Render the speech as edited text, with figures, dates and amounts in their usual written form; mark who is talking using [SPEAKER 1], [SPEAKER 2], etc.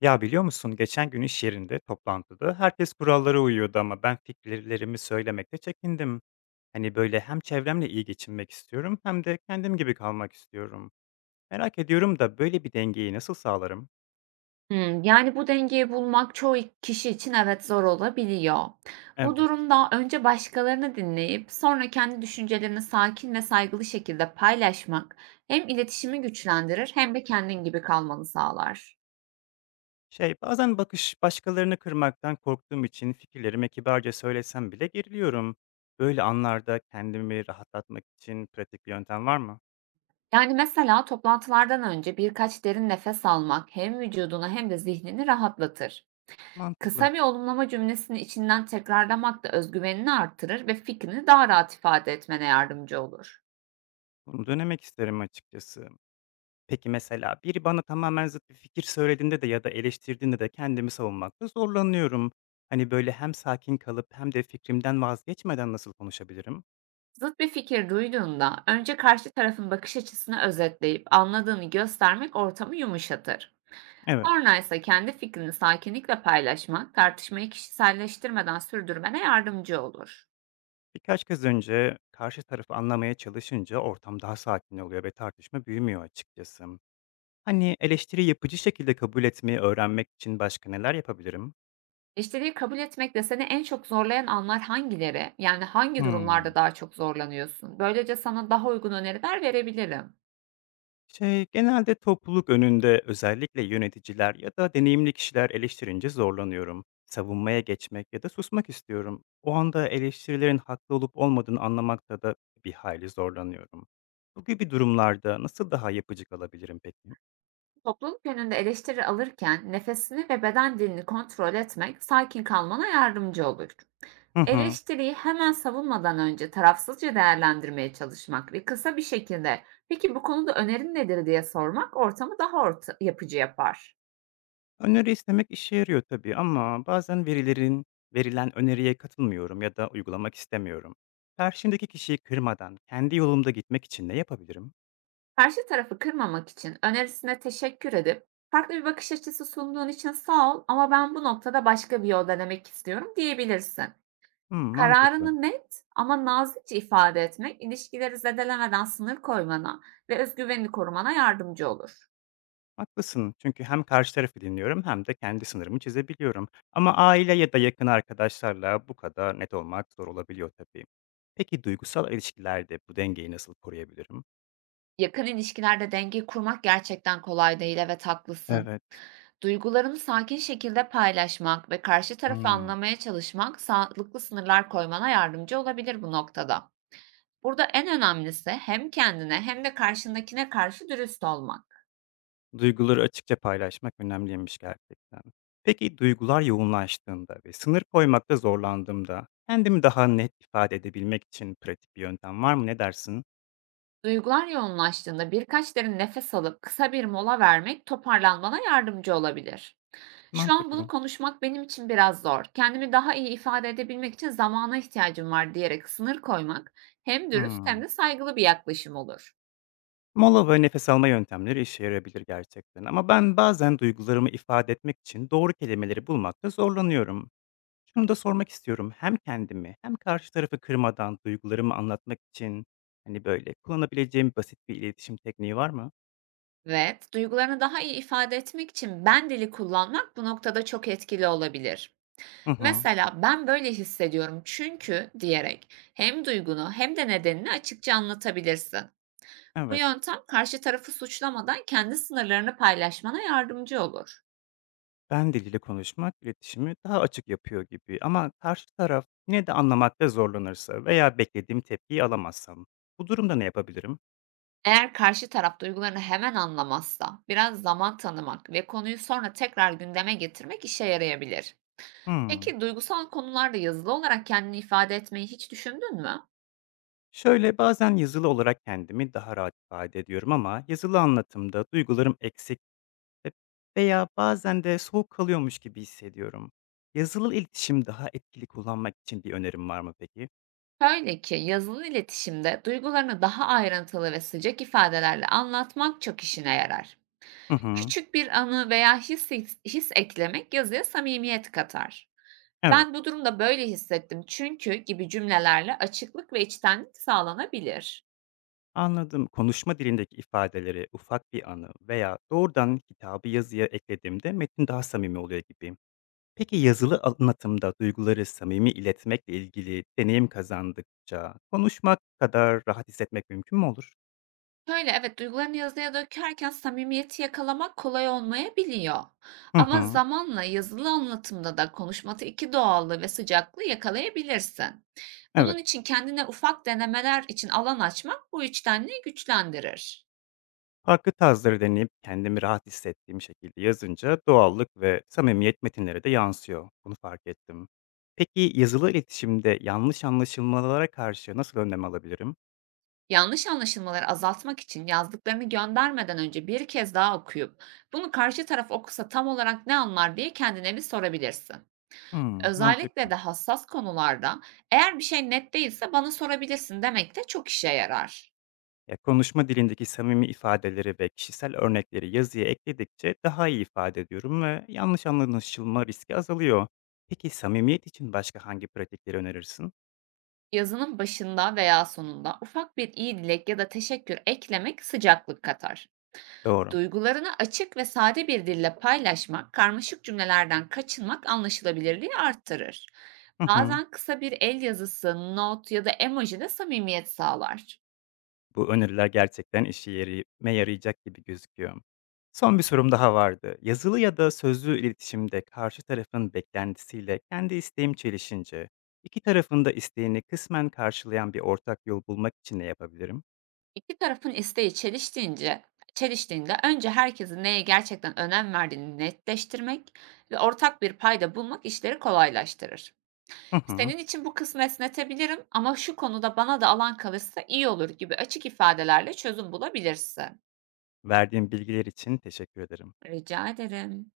[SPEAKER 1] Ya biliyor musun, geçen gün iş yerinde toplantıda herkes kurallara uyuyordu ama ben fikirlerimi söylemekte çekindim. Hani böyle hem çevremle iyi geçinmek istiyorum hem de kendim gibi kalmak istiyorum. Merak ediyorum da böyle bir dengeyi nasıl sağlarım?
[SPEAKER 2] Hımm. Yani, bu dengeyi bulmak çoğu kişi için evet zor olabiliyor. Bu
[SPEAKER 1] Evet.
[SPEAKER 2] durumda önce başkalarını dinleyip sonra kendi düşüncelerini sakin ve saygılı şekilde paylaşmak hem iletişimi güçlendirir hem de kendin gibi kalmanı sağlar.
[SPEAKER 1] Bazen başkalarını kırmaktan korktuğum için fikirlerimi kibarca söylesem bile geriliyorum. Böyle anlarda kendimi rahatlatmak için pratik bir yöntem var mı?
[SPEAKER 2] Yani, mesela toplantılardan önce birkaç derin nefes almak hem vücudunu hem de zihnini rahatlatır.
[SPEAKER 1] Mantıklı.
[SPEAKER 2] Kısa bir olumlama cümlesini içinden tekrarlamak da özgüvenini artırır ve fikrini daha rahat ifade etmene yardımcı olur.
[SPEAKER 1] Bunu denemek isterim açıkçası. Peki mesela biri bana tamamen zıt bir fikir söylediğinde de ya da eleştirdiğinde de kendimi savunmakta zorlanıyorum. Hani böyle hem sakin kalıp hem de fikrimden vazgeçmeden nasıl konuşabilirim?
[SPEAKER 2] Zıt bir fikir duyduğunda önce karşı tarafın bakış açısını özetleyip anladığını göstermek ortamı yumuşatır.
[SPEAKER 1] Evet.
[SPEAKER 2] Sonra ise kendi fikrini sakinlikle paylaşmak, tartışmayı kişiselleştirmeden sürdürmene yardımcı olur.
[SPEAKER 1] Birkaç kez önce karşı tarafı anlamaya çalışınca ortam daha sakin oluyor ve tartışma büyümüyor açıkçası. Hani eleştiri yapıcı şekilde kabul etmeyi öğrenmek için başka neler yapabilirim?
[SPEAKER 2] Eleştiriyi kabul etmekle seni en çok zorlayan anlar hangileri? Yani hangi
[SPEAKER 1] Hmm.
[SPEAKER 2] durumlarda daha çok zorlanıyorsun? Böylece sana daha uygun öneriler verebilirim.
[SPEAKER 1] Şey, genelde topluluk önünde özellikle yöneticiler ya da deneyimli kişiler eleştirince zorlanıyorum. Savunmaya geçmek ya da susmak istiyorum. O anda eleştirilerin haklı olup olmadığını anlamakta da bir hayli zorlanıyorum. Bu gibi durumlarda nasıl daha yapıcı kalabilirim peki?
[SPEAKER 2] Topluluk önünde eleştiri alırken nefesini ve beden dilini kontrol etmek sakin kalmana yardımcı olur.
[SPEAKER 1] Hı hı.
[SPEAKER 2] Eleştiriyi hemen savunmadan önce tarafsızca değerlendirmeye çalışmak ve kısa bir şekilde "Peki bu konuda önerin nedir?" diye sormak ortamı daha orta yapıcı yapar.
[SPEAKER 1] Öneri istemek işe yarıyor tabii ama bazen verilen öneriye katılmıyorum ya da uygulamak istemiyorum. Karşımdaki kişiyi kırmadan kendi yolumda gitmek için ne yapabilirim?
[SPEAKER 2] Karşı tarafı kırmamak için önerisine teşekkür edip "Farklı bir bakış açısı sunduğun için sağ ol ama ben bu noktada başka bir yol denemek istiyorum." diyebilirsin.
[SPEAKER 1] Hı, mantıklı.
[SPEAKER 2] Kararını net ama nazikçe ifade etmek ilişkileri zedelemeden sınır koymana ve özgüvenini korumana yardımcı olur.
[SPEAKER 1] Haklısın. Çünkü hem karşı tarafı dinliyorum hem de kendi sınırımı çizebiliyorum. Ama aile ya da yakın arkadaşlarla bu kadar net olmak zor olabiliyor tabii. Peki duygusal ilişkilerde bu dengeyi nasıl koruyabilirim?
[SPEAKER 2] Yakın ilişkilerde dengeyi kurmak gerçekten kolay değil, evet haklısın.
[SPEAKER 1] Evet.
[SPEAKER 2] Duygularını sakin şekilde paylaşmak ve karşı tarafı
[SPEAKER 1] Hmm.
[SPEAKER 2] anlamaya çalışmak sağlıklı sınırlar koymana yardımcı olabilir bu noktada. Burada en önemlisi hem kendine hem de karşındakine karşı dürüst olmak.
[SPEAKER 1] Duyguları açıkça paylaşmak önemliymiş gerçekten. Peki duygular yoğunlaştığında ve sınır koymakta zorlandığımda kendimi daha net ifade edebilmek için pratik bir yöntem var mı? Ne dersin?
[SPEAKER 2] Duygular yoğunlaştığında birkaç derin nefes alıp kısa bir mola vermek toparlanmana yardımcı olabilir. Şu an bunu
[SPEAKER 1] Mantıklı.
[SPEAKER 2] konuşmak benim için biraz zor. Kendimi daha iyi ifade edebilmek için zamana ihtiyacım var diyerek sınır koymak hem dürüst hem
[SPEAKER 1] Hmm.
[SPEAKER 2] de saygılı bir yaklaşım olur.
[SPEAKER 1] Mola ve nefes alma yöntemleri işe yarayabilir gerçekten ama ben bazen duygularımı ifade etmek için doğru kelimeleri bulmakta zorlanıyorum. Şunu da sormak istiyorum. Hem kendimi hem karşı tarafı kırmadan duygularımı anlatmak için hani böyle kullanabileceğim basit bir iletişim tekniği var mı?
[SPEAKER 2] Evet, duygularını daha iyi ifade etmek için ben dili kullanmak bu noktada çok etkili olabilir.
[SPEAKER 1] Hı hı.
[SPEAKER 2] Mesela ben böyle hissediyorum çünkü diyerek hem duygunu hem de nedenini açıkça anlatabilirsin. Bu
[SPEAKER 1] Evet.
[SPEAKER 2] yöntem karşı tarafı suçlamadan kendi sınırlarını paylaşmana yardımcı olur.
[SPEAKER 1] Ben diliyle konuşmak iletişimi daha açık yapıyor gibi ama karşı taraf yine de anlamakta zorlanırsa veya beklediğim tepkiyi alamazsam bu durumda ne yapabilirim?
[SPEAKER 2] Eğer karşı taraf duygularını hemen anlamazsa, biraz zaman tanımak ve konuyu sonra tekrar gündeme getirmek işe yarayabilir.
[SPEAKER 1] Hmm.
[SPEAKER 2] Peki duygusal konularda yazılı olarak kendini ifade etmeyi hiç düşündün mü?
[SPEAKER 1] Şöyle, bazen yazılı olarak kendimi daha rahat ifade ediyorum ama yazılı anlatımda duygularım eksik ve- veya bazen de soğuk kalıyormuş gibi hissediyorum. Yazılı iletişim daha etkili kullanmak için bir önerim var mı peki?
[SPEAKER 2] Şöyle ki yazılı iletişimde duygularını daha ayrıntılı ve sıcak ifadelerle anlatmak çok işine yarar.
[SPEAKER 1] Hı hı.
[SPEAKER 2] Küçük bir anı veya his eklemek yazıya samimiyet katar.
[SPEAKER 1] Evet.
[SPEAKER 2] Ben bu durumda böyle hissettim çünkü gibi cümlelerle açıklık ve içtenlik sağlanabilir.
[SPEAKER 1] Anladım. Konuşma dilindeki ifadeleri ufak bir anı veya doğrudan kitabı yazıya eklediğimde metin daha samimi oluyor gibi. Peki yazılı anlatımda duyguları samimi iletmekle ilgili deneyim kazandıkça konuşmak kadar rahat hissetmek mümkün mü olur?
[SPEAKER 2] Şöyle, evet, duygularını yazıya dökerken samimiyeti yakalamak kolay olmayabiliyor.
[SPEAKER 1] Hı
[SPEAKER 2] Ama
[SPEAKER 1] hı.
[SPEAKER 2] zamanla yazılı anlatımda da konuşmatı iki doğallığı ve sıcaklığı yakalayabilirsin. Bunun
[SPEAKER 1] Evet,
[SPEAKER 2] için kendine ufak denemeler için alan açmak bu içtenliği güçlendirir.
[SPEAKER 1] farklı tarzları deneyip kendimi rahat hissettiğim şekilde yazınca doğallık ve samimiyet metinlere de yansıyor. Bunu fark ettim. Peki yazılı iletişimde yanlış anlaşılmalara karşı nasıl önlem alabilirim?
[SPEAKER 2] Yanlış anlaşılmaları azaltmak için yazdıklarını göndermeden önce bir kez daha okuyup bunu karşı taraf okusa tam olarak ne anlar diye kendine bir sorabilirsin.
[SPEAKER 1] Hmm,
[SPEAKER 2] Özellikle
[SPEAKER 1] mantıklı.
[SPEAKER 2] de hassas konularda "Eğer bir şey net değilse bana sorabilirsin." demek de çok işe yarar.
[SPEAKER 1] Ya konuşma dilindeki samimi ifadeleri ve kişisel örnekleri yazıya ekledikçe daha iyi ifade ediyorum ve yanlış anlaşılma riski azalıyor. Peki samimiyet için başka hangi pratikleri önerirsin?
[SPEAKER 2] Yazının başında veya sonunda ufak bir iyi dilek ya da teşekkür eklemek sıcaklık katar.
[SPEAKER 1] Doğru.
[SPEAKER 2] Duygularını açık ve sade bir dille paylaşmak, karmaşık cümlelerden kaçınmak anlaşılabilirliği arttırır.
[SPEAKER 1] Hı hı.
[SPEAKER 2] Bazen kısa bir el yazısı, not ya da emoji de samimiyet sağlar.
[SPEAKER 1] Bu öneriler gerçekten işime yarayacak gibi gözüküyor. Son bir sorum daha vardı. Yazılı ya da sözlü iletişimde karşı tarafın beklentisiyle kendi isteğim çelişince, iki tarafın da isteğini kısmen karşılayan bir ortak yol bulmak için ne yapabilirim?
[SPEAKER 2] 2 tarafın isteği çeliştiğinde önce herkesin neye gerçekten önem verdiğini netleştirmek ve ortak bir payda bulmak işleri kolaylaştırır.
[SPEAKER 1] Hı hı.
[SPEAKER 2] "Senin için bu kısmı esnetebilirim ama şu konuda bana da alan kalırsa iyi olur." gibi açık ifadelerle çözüm bulabilirsin.
[SPEAKER 1] Verdiğin bilgiler için teşekkür ederim.
[SPEAKER 2] Rica ederim.